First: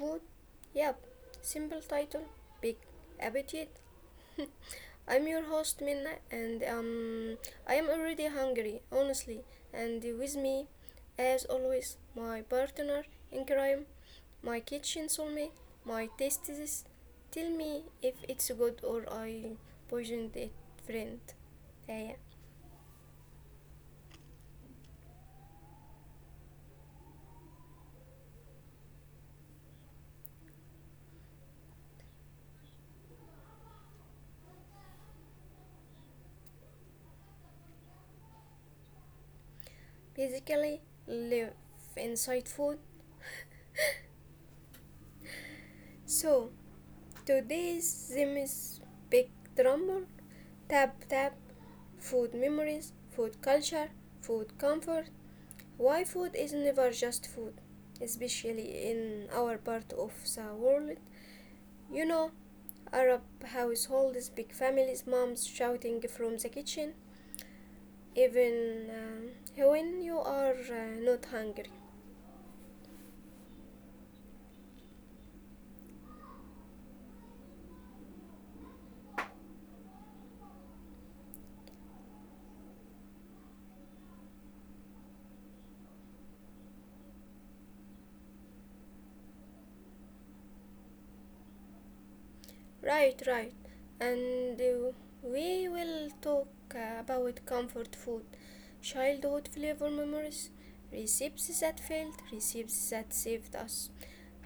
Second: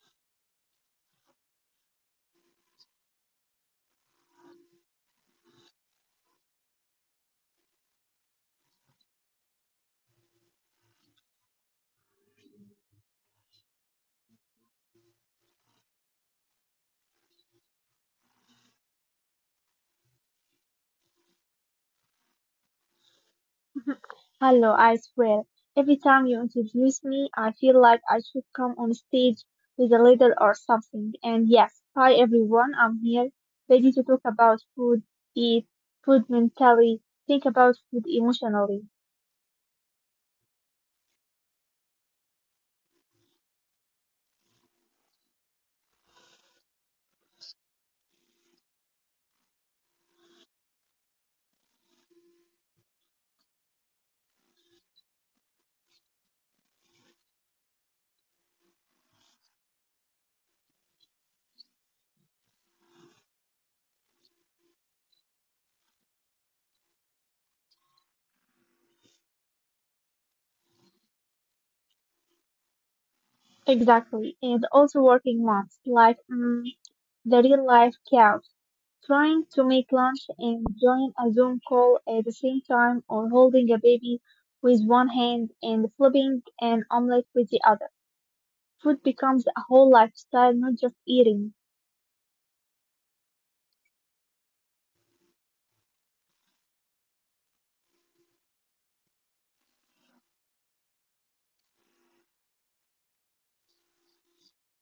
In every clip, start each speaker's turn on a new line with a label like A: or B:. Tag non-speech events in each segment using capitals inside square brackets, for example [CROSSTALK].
A: Food. Yep, simple title, big appetite. [LAUGHS] I'm your host Minna, and I am already hungry, honestly. And with me, as always, my partner in crime, my kitchen soulmate, my tastes. Tell me if it's good or I poisoned it, friend. Yeah, yeah.
B: [LAUGHS] Hello, I swear. Every time you introduce me, I feel like I should come on stage with a leader or something. And yes, hi everyone, I'm here, ready to talk about food, eat, food mentally, think about food emotionally.
A: Basically live inside food. So today's theme is Spectrum, Tap Tap, Food Memories, Food Culture, Food Comfort, Why Food is Never Just Food, especially in our part of the world. You know, Arab households, big families, moms shouting from the kitchen, even when you are not hungry.
B: Exactly. And also working moms, like the real life couch, trying to make lunch and join a Zoom call at the same time, or holding a baby with one hand and flipping an omelette with the other. Food becomes a whole lifestyle, not just eating.
A: Right, right. And we will talk about comfort food, childhood flavor memories, recipes that failed, recipes that saved us,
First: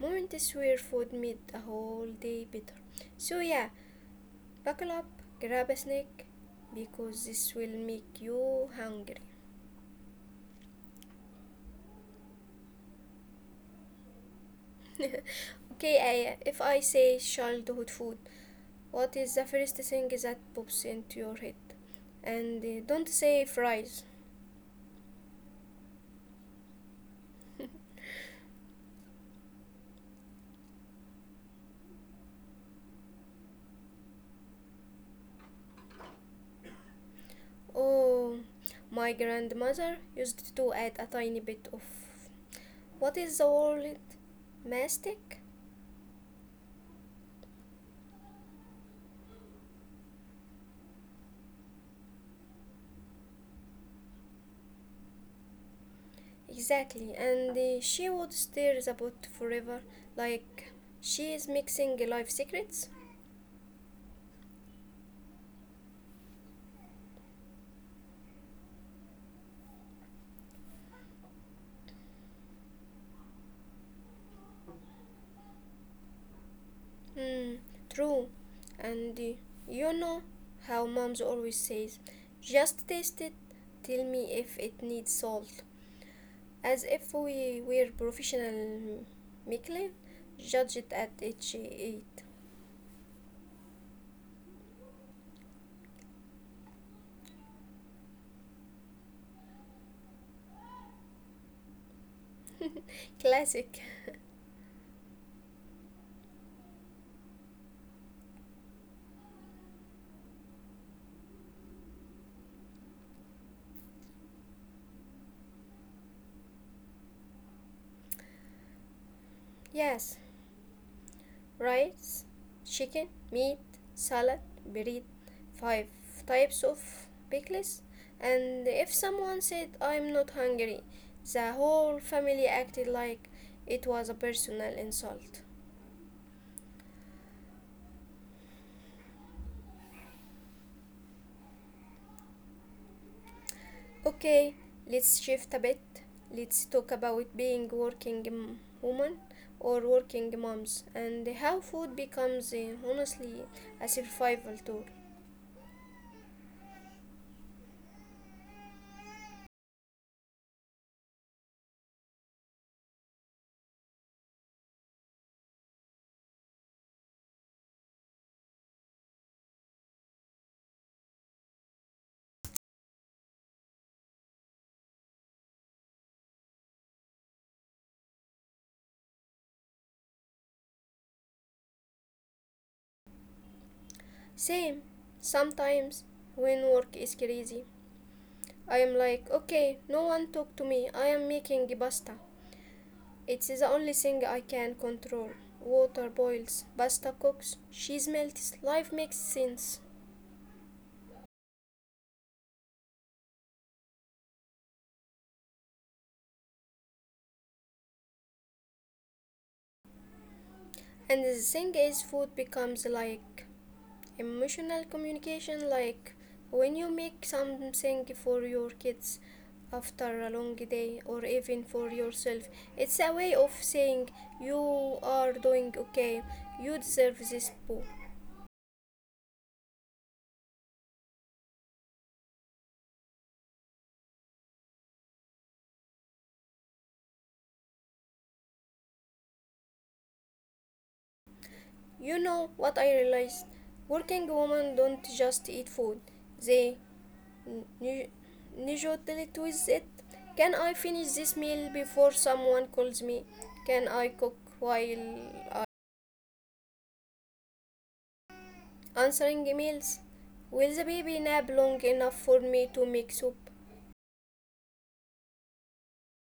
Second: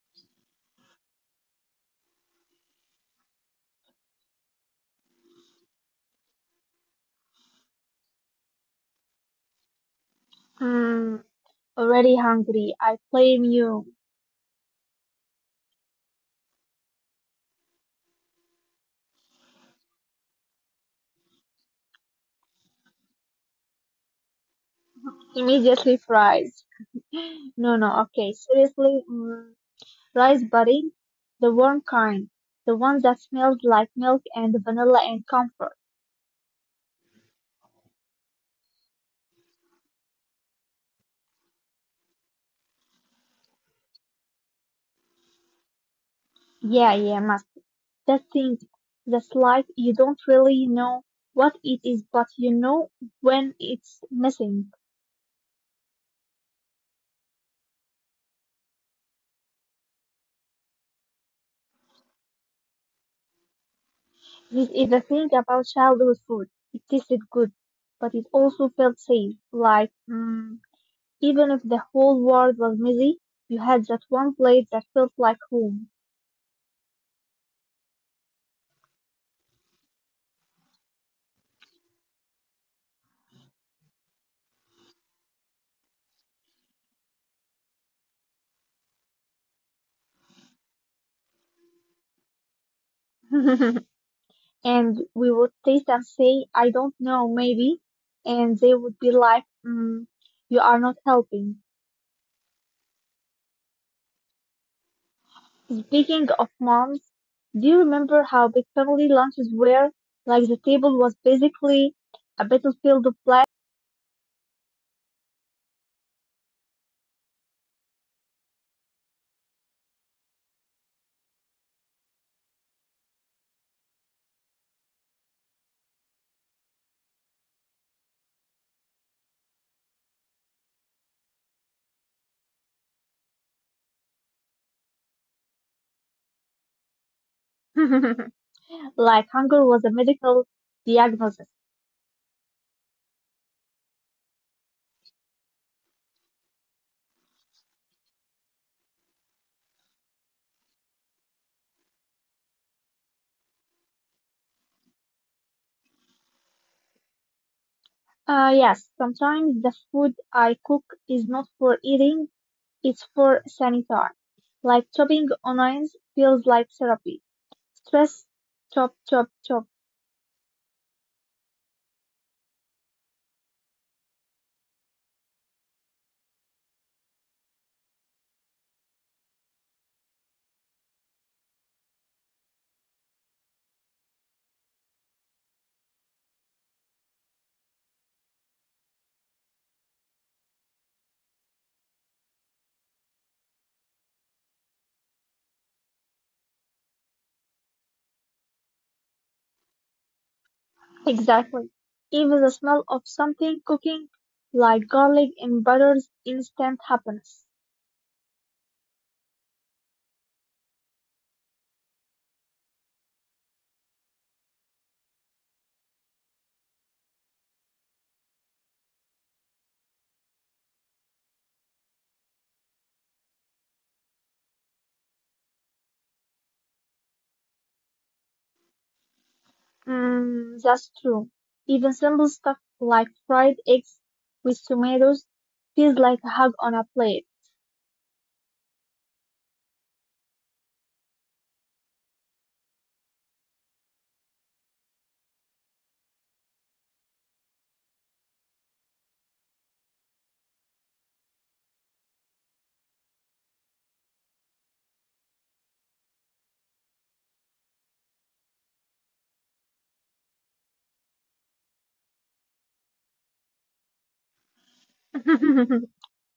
A: moments where food made a whole day better. So, yeah, buckle up, grab a snack, because this will make you hungry.
B: Hmm, already hungry. I blame you.
A: Okay, Aya, if I say childhood food, what is the first thing that pops into your head? And don't say fries.
B: Immediately fries. [LAUGHS] No, no, okay. Seriously, rice pudding, the warm kind, the one that smells like milk and vanilla and comfort.
A: Oh, my grandmother used to add a tiny bit of what is the word? Mastic?
B: Yeah, yeah, must. That thing that's like you don't really know what it is, but you know when it's missing.
A: Exactly, and she would stir the pot forever like she is mixing life secrets.
B: This is the thing about childhood food. It tasted good, but it also felt safe. Like, even if the whole world was messy, you had that one plate that felt like home.
A: Hmm, true. And you know how moms always says, just taste it, tell me if it needs salt. As if we were professional Michelin, judge it at each eight.
B: [LAUGHS] and we would taste and say, I don't know, maybe. And they would be like, you are not helping.
A: Classic.
B: Speaking of moms, do you remember how big family lunches were? Like the table was basically a battlefield of
A: Yes, rice, chicken, meat, salad, bread, five types of pickles. And if someone said, I'm not hungry, the whole family acted like it was a personal insult.
B: plates. [LAUGHS] like hunger was a medical diagnosis.
A: Okay, let's shift a bit. Let's talk about being working woman or working moms and how food becomes honestly a survival tool.
B: Yes, sometimes the food I cook is not for eating, it's for sanitary. Like chopping onions feels like therapy. Stress, chop, chop, chop.
A: Same, sometimes when work is crazy, I am like, okay, no one talk to me. I am making pasta. It's the only thing I can control. Water boils, pasta cooks, cheese melts, life makes sense.
B: Exactly. Even the smell of something cooking, like garlic and butter's instant happiness.
A: And the thing is, food becomes like emotional communication, like when you make something for your kids after a long day or even for yourself. It's a way of saying you are doing okay, you deserve this boo.
B: That's true. Even simple stuff like fried eggs with tomatoes feels like a hug on a plate.
A: You know what I realized? Working women don't just eat food, they nu- negotiate with it. Can I finish this meal before someone calls me? Can I cook while I- answering emails? Will the baby nap long enough for me to make soup?
B: [LAUGHS]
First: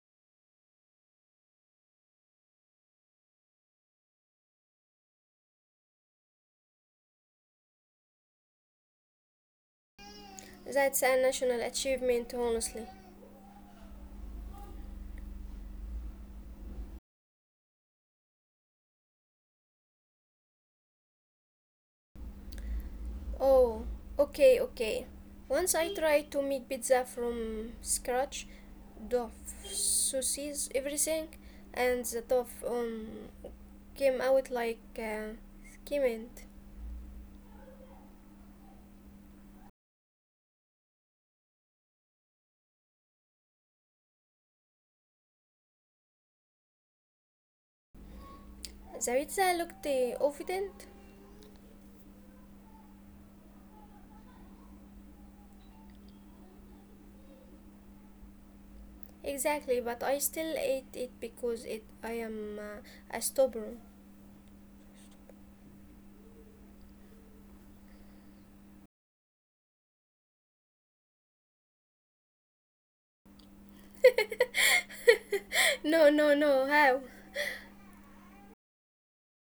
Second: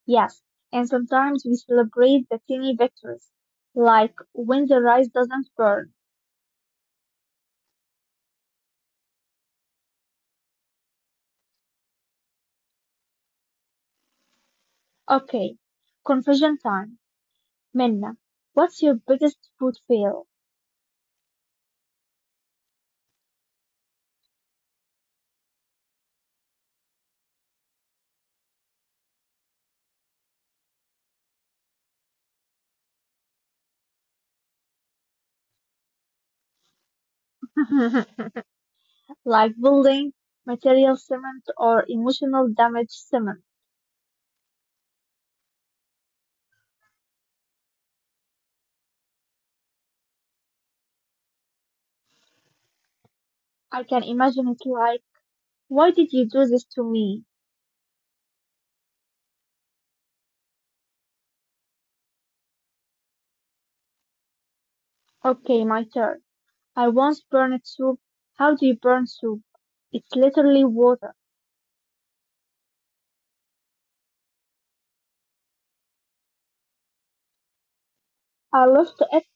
B: Yes, and sometimes we celebrate the tiny victories, like when the rice doesn't burn.
A: That's a national achievement, honestly.
B: Okay, confession time. Minna, what's your biggest food fail?
A: Oh, okay, okay. Once I tried to make pizza from scratch, dough, sauces, everything, and the dough came out like skimmed.
B: [LAUGHS] Like building, material cement, or emotional damage cement.
A: The pizza looked evident.
B: I can imagine it like, why did you do this to me?
A: Exactly, but I still ate it because it I am a stubborn.
B: Okay, my turn. I once burned soup. How do you burn soup? It's literally water.
A: [LAUGHS] No, no, no. How?
B: I love left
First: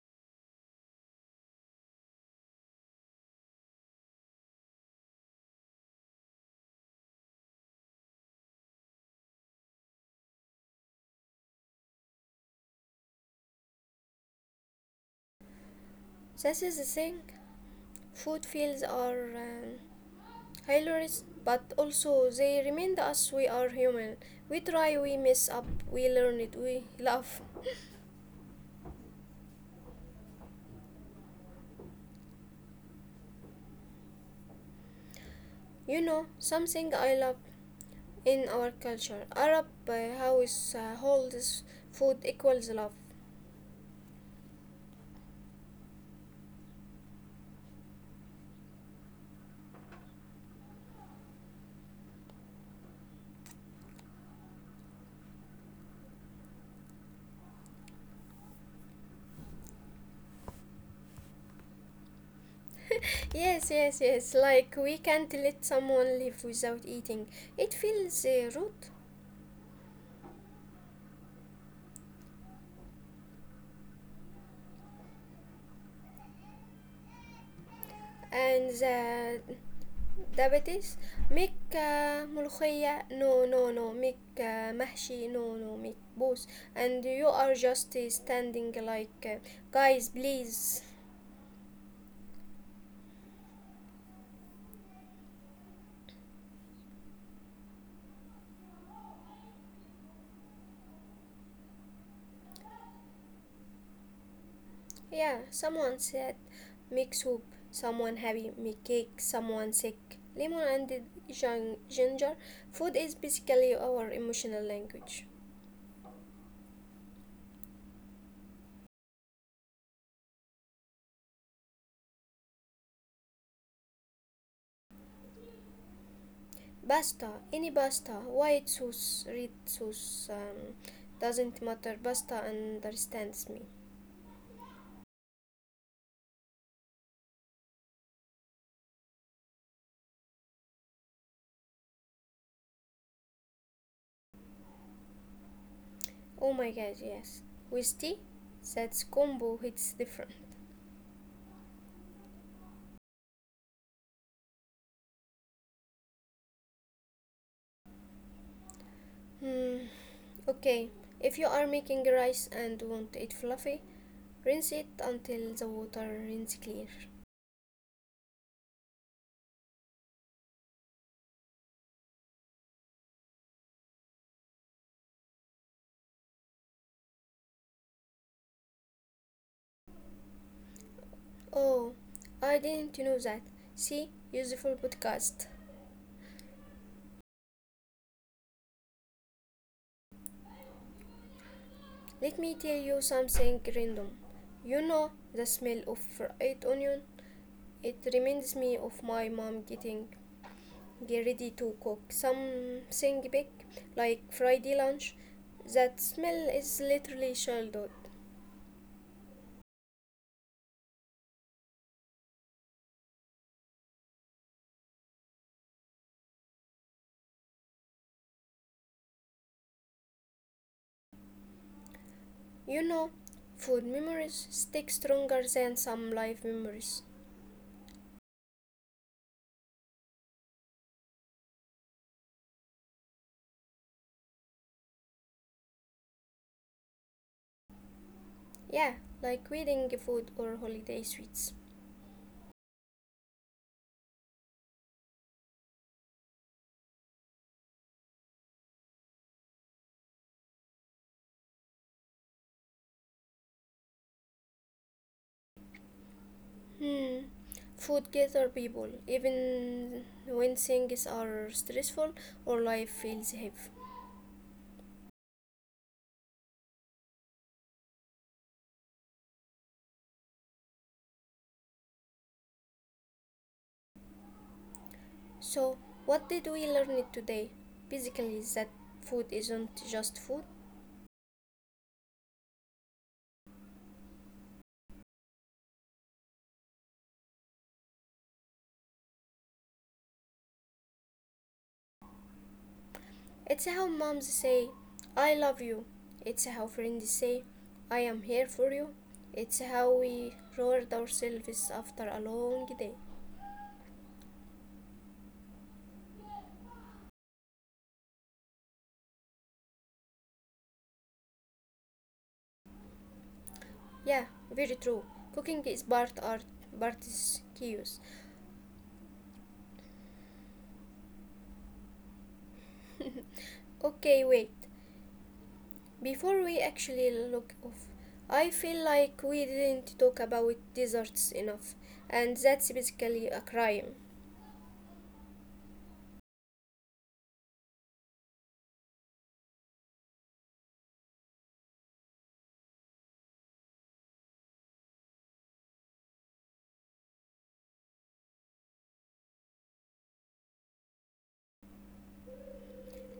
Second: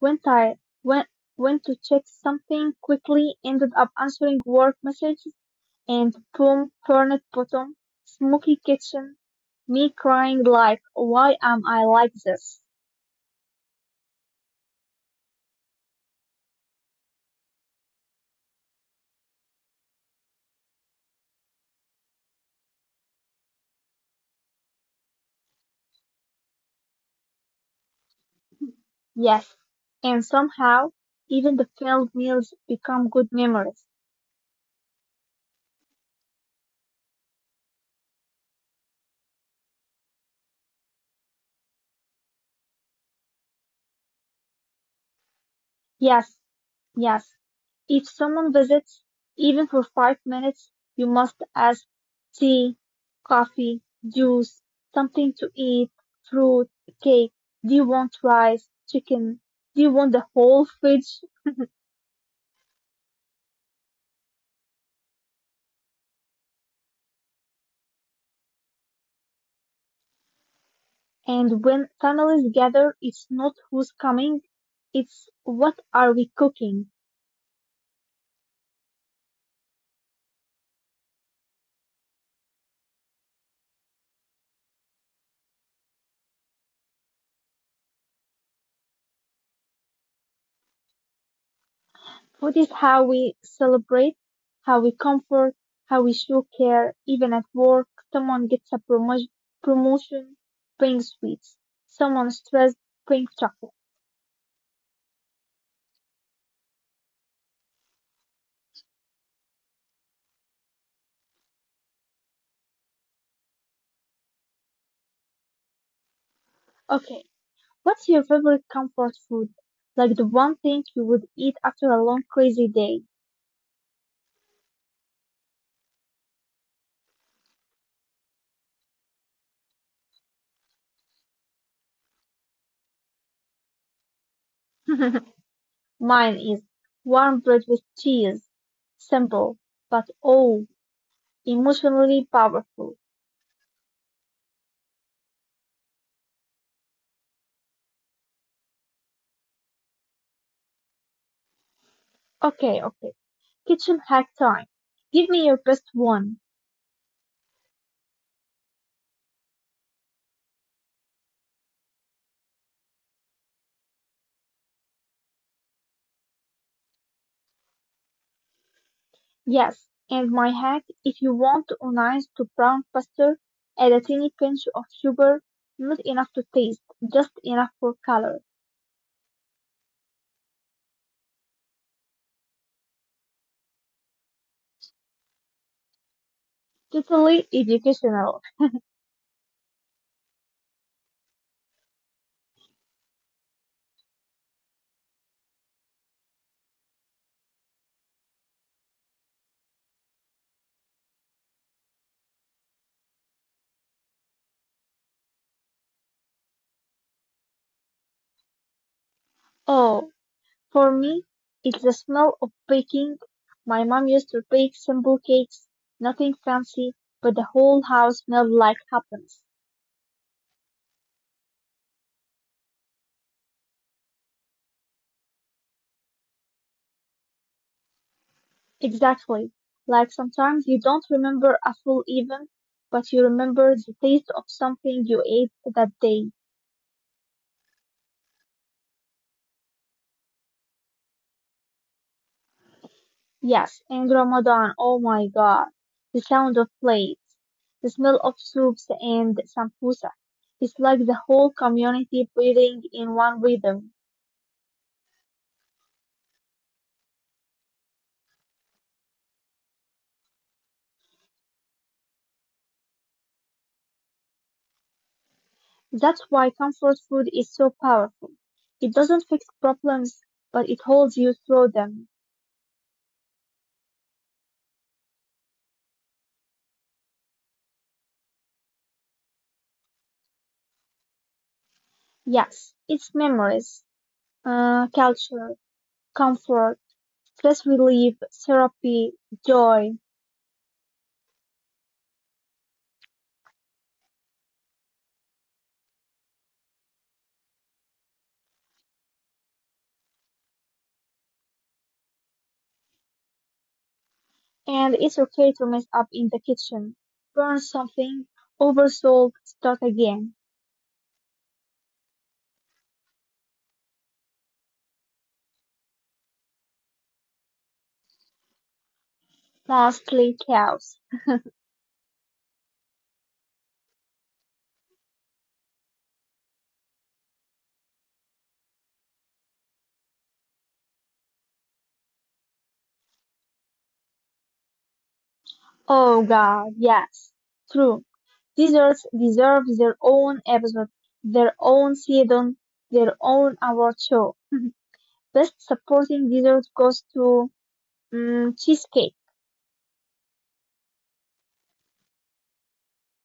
B: Went I went went to check something quickly, ended up answering work messages and boom, burnt bottom, smoky kitchen, me crying like, why am I like this?
A: This is the thing. Food fields are. Hilarious, but also they remind us we are human. We try, we mess up, we learn it, we laugh.
B: Yes. And somehow, even the failed meals become good memories.
A: You know, something I love in our culture. Arab house holds food equals love.
B: Yes, yes. If someone visits, even for 5 minutes, you must ask tea, coffee, juice, something to eat, fruit, cake. Do you want rice, chicken? Do you want the whole fridge?
A: [LAUGHS] Yes, yes, yes. Like we can't let someone live without eating. It feels rude.
B: And when families gather, it's not who's coming, it's what are we cooking?
A: And the diabetes make ملوخية, no, make محشي, no no, make both, and you are just standing like guys please.
B: Food is how we celebrate, how we comfort, how we show care. Even at work, someone gets a promotion, brings sweets. Someone stressed, brings chocolate.
A: Yeah, someone said make soup, someone happy make cake, someone sick lemon and ginger. Food is basically our emotional language.
B: Okay, what's your favorite comfort food? Like the one thing you would eat after a long crazy day?
A: Pasta, any pasta, white sauce, red sauce, um, doesn't matter, pasta understands me.
B: [LAUGHS] Mine is warm bread with cheese. Simple, but oh, emotionally powerful.
A: Oh my god, yes. With tea, that combo hits different.
B: Okay, okay. Kitchen hack time. Give me your best one.
A: Hmm, okay. If you are making rice and want it fluffy, rinse it until the water is clear.
B: Yes, and my hack, if you want onions to brown faster, add a tiny pinch of sugar, not enough to taste, just enough for color.
A: Oh, I didn't know that. See, useful podcast.
B: Totally educational.
A: Let me tell you something random. You know the smell of fried onion? It reminds me of my mom getting get ready to cook something big like Friday lunch. That smell is literally childhood.
B: Oh, for me, it's the smell of baking. My mom used to bake simple cakes, nothing fancy, but the whole house smelled like happiness.
A: You know, food memories stick stronger than some life memories.
B: Exactly. Like sometimes you don't remember a full event, but you remember the taste of something you ate that day.
A: Yeah, like wedding food or holiday sweets.
B: Yes, in Ramadan, oh my God, the sound of plates, the smell of soups and sambusa. It's like the whole community breathing in one rhythm.
A: Hmm. Food gather people, even when things are stressful or life feels heavy.
B: That's why comfort food is so powerful. It doesn't fix problems, but it holds you through them.
A: So, what did we learn today? Basically, that food isn't just food.
B: Yes, it's memories, culture, comfort, stress relief, therapy, joy,
A: It's how moms say, I love you. It's how friends say, I am here for you. It's how we reward ourselves after a long day.
B: and it's okay to mess up in the kitchen, burn something, oversold, start again.
A: Yeah, very true. Cooking is part art, part is chaos.
B: Mostly cows.
A: [LAUGHS] Okay, wait. Before we actually look off, I feel like we didn't talk about desserts enough, and that's basically a crime.
B: Oh god, yes. True. Deserts deserve their own episode, their own season, their own award show. Best supporting dessert goes to cheesecake,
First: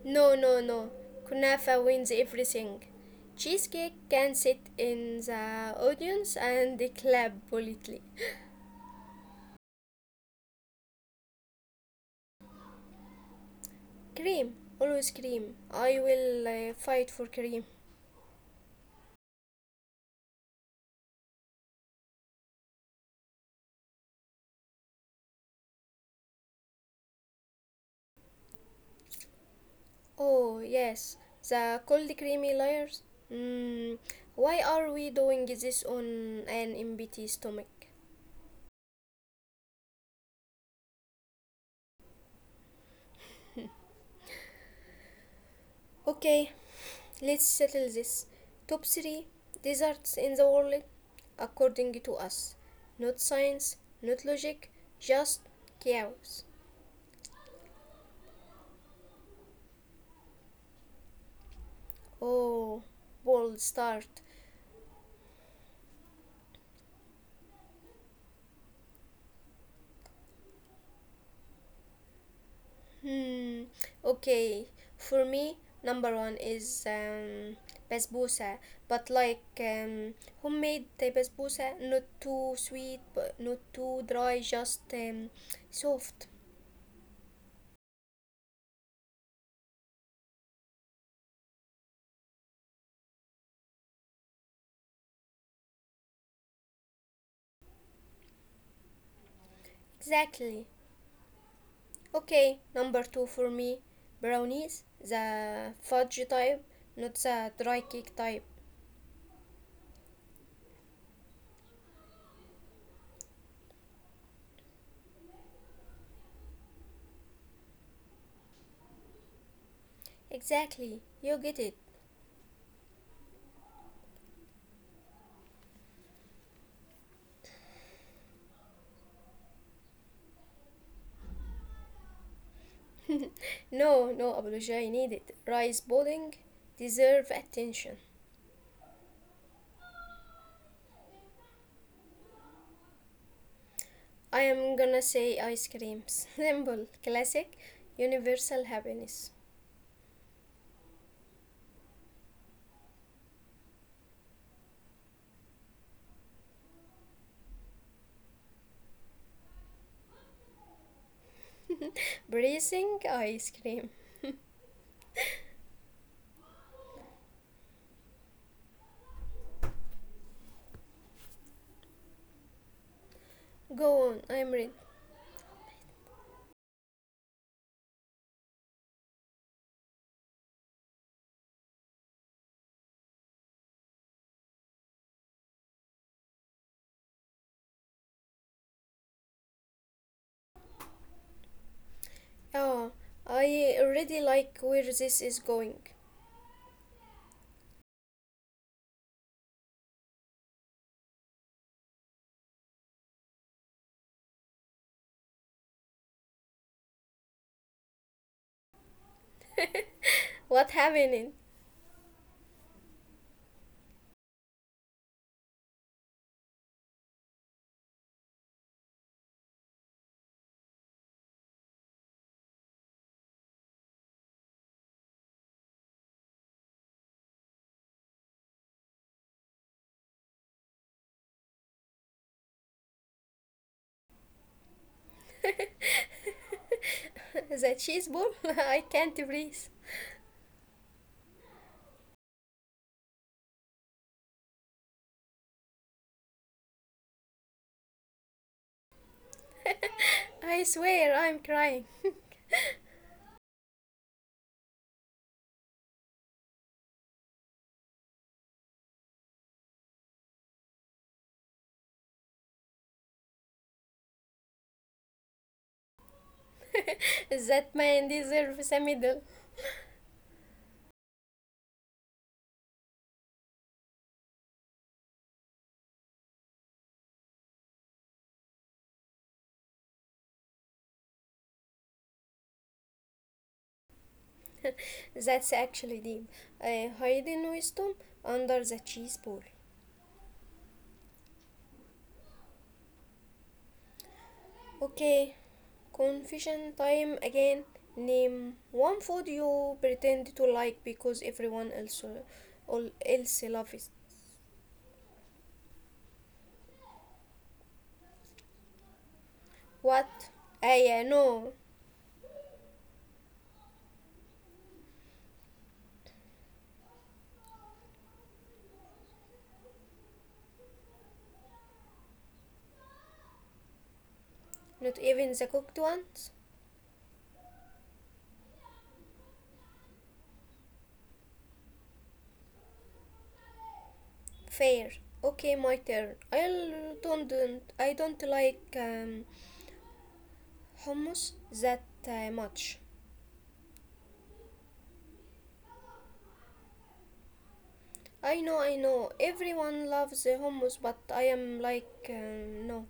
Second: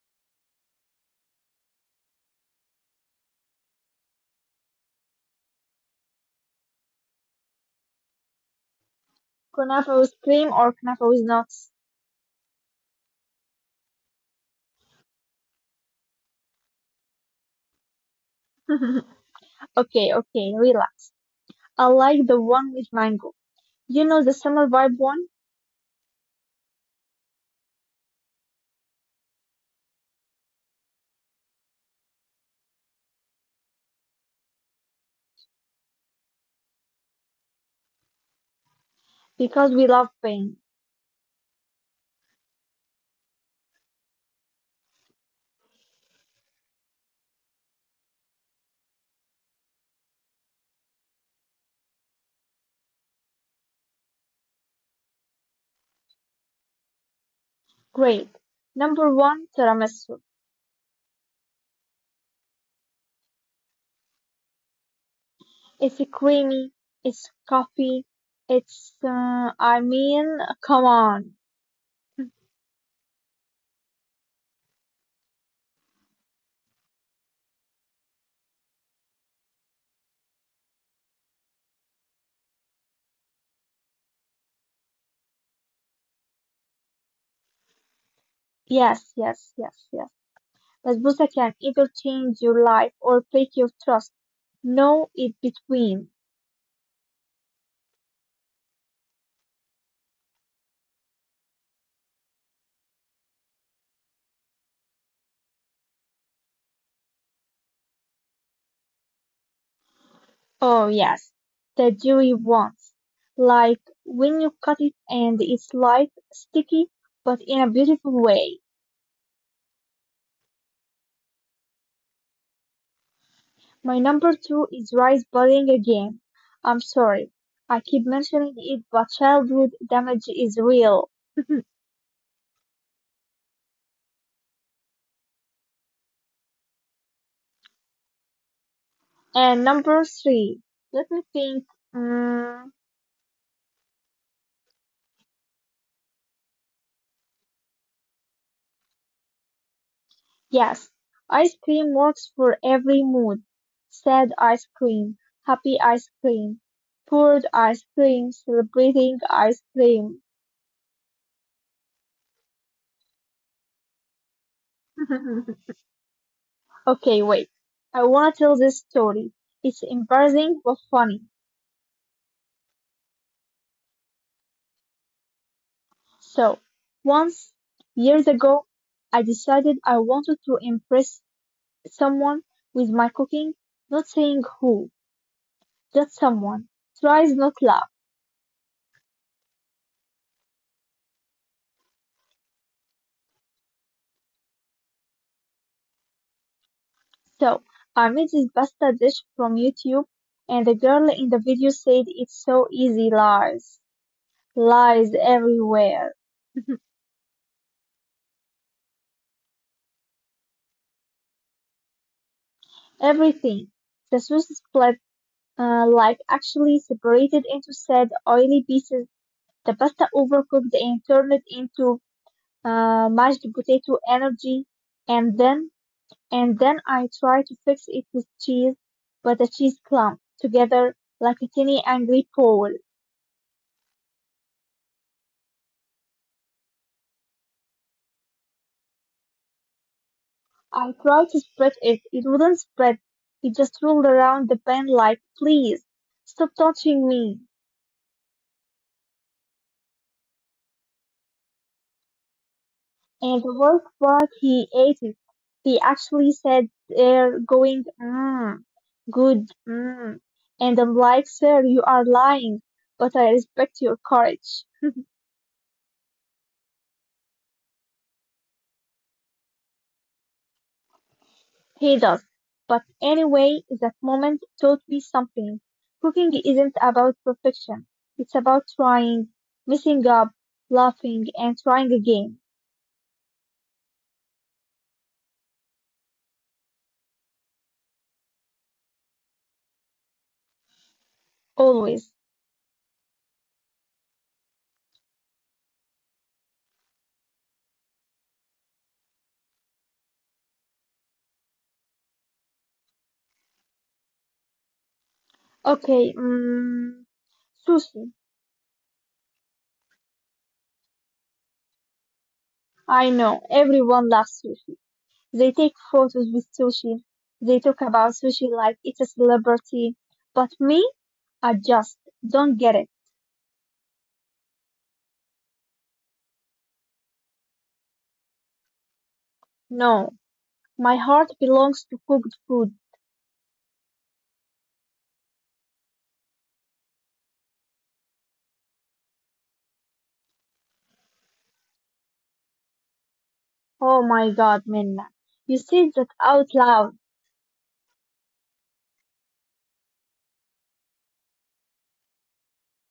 A: No, no, no. Kunafa wins everything. Cheesecake can sit in the audience and clap politely.
B: kunafa with cream or kunafa with nuts.
A: Cream, always cream. I will fight for cream.
B: [LAUGHS] okay, okay, relax. I like the one with mango. You know the summer vibe one?
A: Oh, yes, the cold creamy layers. Mm, why are we doing this on an empty stomach?
B: Because we love pain.
A: Okay, let's settle this. Top 3 deserts in the world according to us. Not science, not logic, just chaos.
B: Great. Number one, tiramisu.
A: Oh, bold start.
B: It's creamy. It's coffee. It's I mean, come on.
A: Hmm, okay. For me, number one is basbousa, but like homemade basbousa, not too sweet, but not too dry, just soft.
B: Yes, yes, yes, yes. Basbousa can either change your life or break your trust. No in between.
A: Exactly. Okay, number two for me. Brownies, the fudge type, not the dry cake type.
B: Oh yes, the jury wants. Like when you cut it and it's light, sticky, but in a beautiful way.
A: Exactly, you get it.
B: My number two is rice pudding again. I'm sorry. I keep mentioning it, but childhood damage is real. [LAUGHS]
A: No, no apology needed. Rice pudding deserve attention.
B: And number three, let me think. Mm,
A: I am gonna say ice creams. [LAUGHS] Simple, classic, universal happiness.
B: yes, ice cream works for every mood. Sad ice cream, happy ice cream, poured ice cream, celebrating ice cream.
A: Bracing ice cream.
B: [LAUGHS] Okay, wait. I want to tell this story. It's embarrassing but funny.
A: Go on, I'm ready.
B: So, once, years ago, I decided I wanted to impress someone with my cooking, not saying who, just someone. Tries not loud.
A: Oh, I already like where this is going.
B: So, I made this pasta dish from YouTube, and the girl in the video said it's so easy. Lies. Lies everywhere. [LAUGHS]
A: What happening?
B: Everything. The sauce is split, like actually separated into sad, oily pieces. The pasta overcooked and turned into mashed potato energy. And then, and then I tried to fix it with cheese, but the cheese clumped together like a tiny angry ball.
A: [LAUGHS] The cheese ball? [LAUGHS] I can't breathe.
B: I tried to spread it. It wouldn't spread. It just rolled around the pen like, please, stop touching me.
A: I swear I'm crying.
B: And the worst part, he ate it. He actually said there going, mmm, good, mmm. And I'm like, sir, you are lying, but I respect your courage.
A: [LAUGHS] That man deserves a medal.
B: He does. But anyway, that moment taught me something. Cooking isn't about perfection. It's about trying, messing up, laughing, and trying again.
A: That's actually deep. I hide in wisdom under the cheese bowl.
B: Always.
A: Okay, confession time again. Name one food you pretend to like because everyone else all else loves it.
B: Okay, sushi.
A: What? I no,
B: I know, everyone loves sushi. They take photos with sushi. They talk about sushi like it's a celebrity. But me, I just don't get it.
A: not even the cooked ones.
B: No, my heart belongs to cooked food.
A: Fair. Okay, my turn. Don't I don't like hummus that much.
B: Oh my God, Minna. You said that out loud.
A: I know, I know. Everyone loves the hummus, but I am like, no.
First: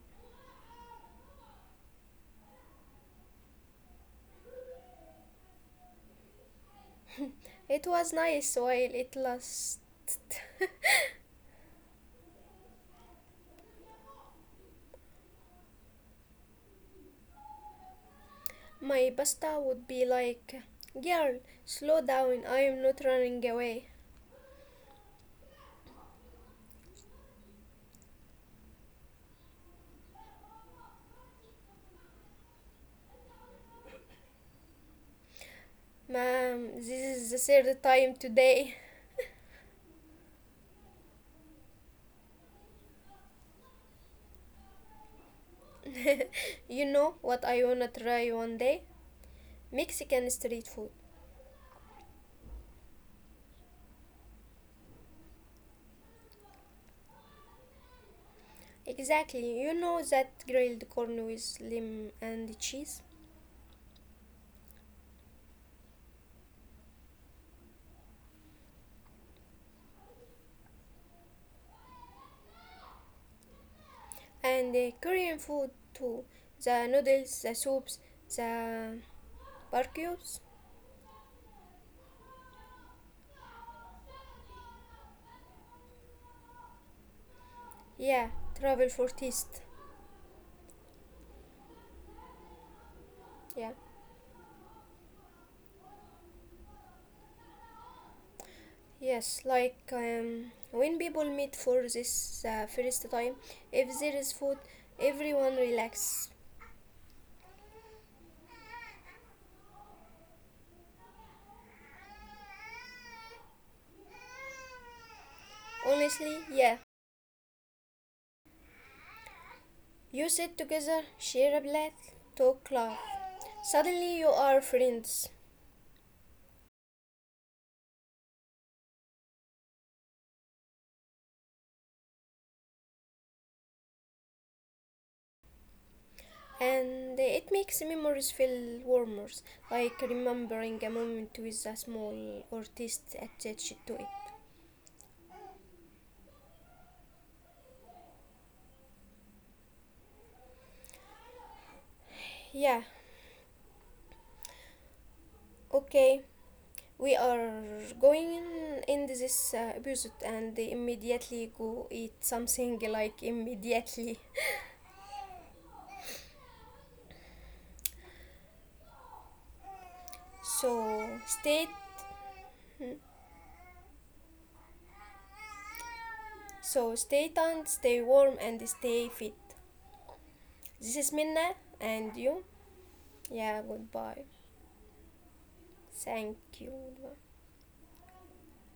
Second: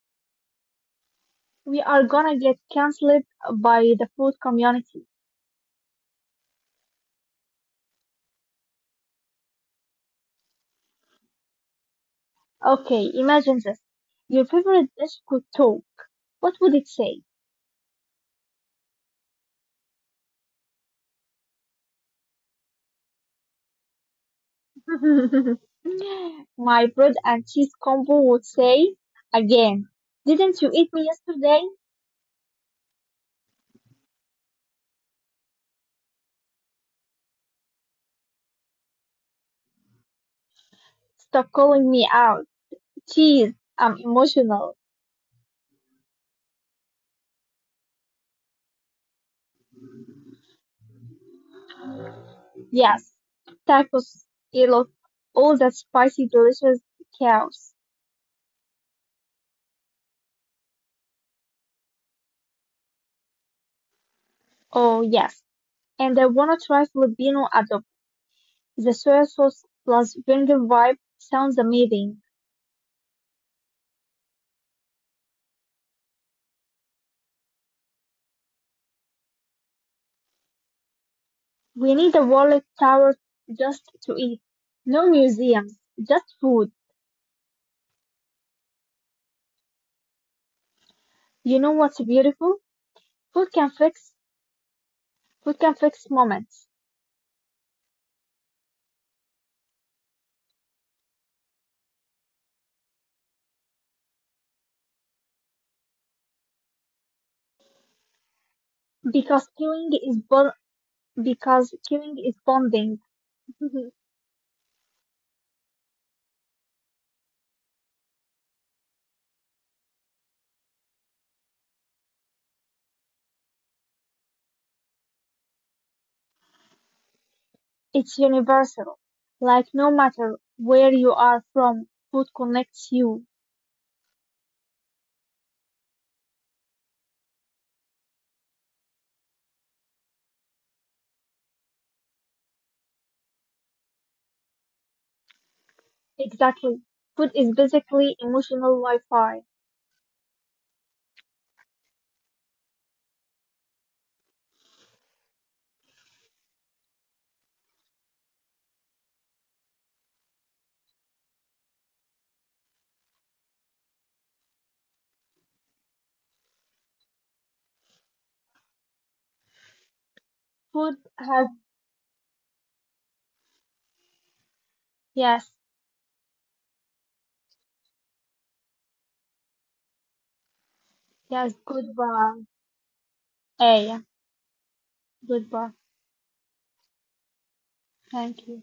B: We are gonna get cancelled by the food community.
A: It was nice while it lasts.
B: Okay, imagine this. Your favorite dish could talk. What would it say?
A: My pasta would be like, girl, slow down. I am not running away.
B: [LAUGHS] My bread and cheese combo would say, again, didn't you eat me yesterday?
A: Ma'am, this is the third time today.
B: Stop calling me out. Cheese, I'm emotional.
A: [LAUGHS] You know what I wanna try one day? Mexican street food.
B: Yes, tacos, elot, all that spicy, delicious chaos.
A: Exactly. You know that grilled corn with lime and cheese,
B: Oh, yes. And I wanna try Filipino adobo. The soy sauce plus vinegar vibe sounds amazing.
A: and Korean food too. The noodles, the soups, the Barcues?
B: We need a wallet tower just to eat. No museums, just food.
A: Yeah, travel for taste.
B: You know what's beautiful? Food
A: Yeah.
B: can fix food can fix moments
A: Yes, like when people meet for this first time, if there is food, everyone relax.
B: because queuing is bonding. [LAUGHS]
A: Honestly, yeah. You sit together, share a plate, talk, laugh. Suddenly you are friends.
B: It's universal. Like no matter where you are from, food connects you.
A: And it makes memories feel warmer, like remembering a moment with a small artist attached to it.
B: Exactly. Food is basically emotional Wi-Fi.
A: Yeah, okay. We are going in this episode and immediately go eat something like immediately. [LAUGHS]
B: Food
A: So
B: has
A: stay hmm,
B: yes,
A: stay tuned, stay warm and stay fit. This is Minna
B: yes.
A: and you.
B: Goodbye.
A: Yeah,
B: Hey,
A: goodbye.
B: goodbye.
A: Thank you.
B: Thank you.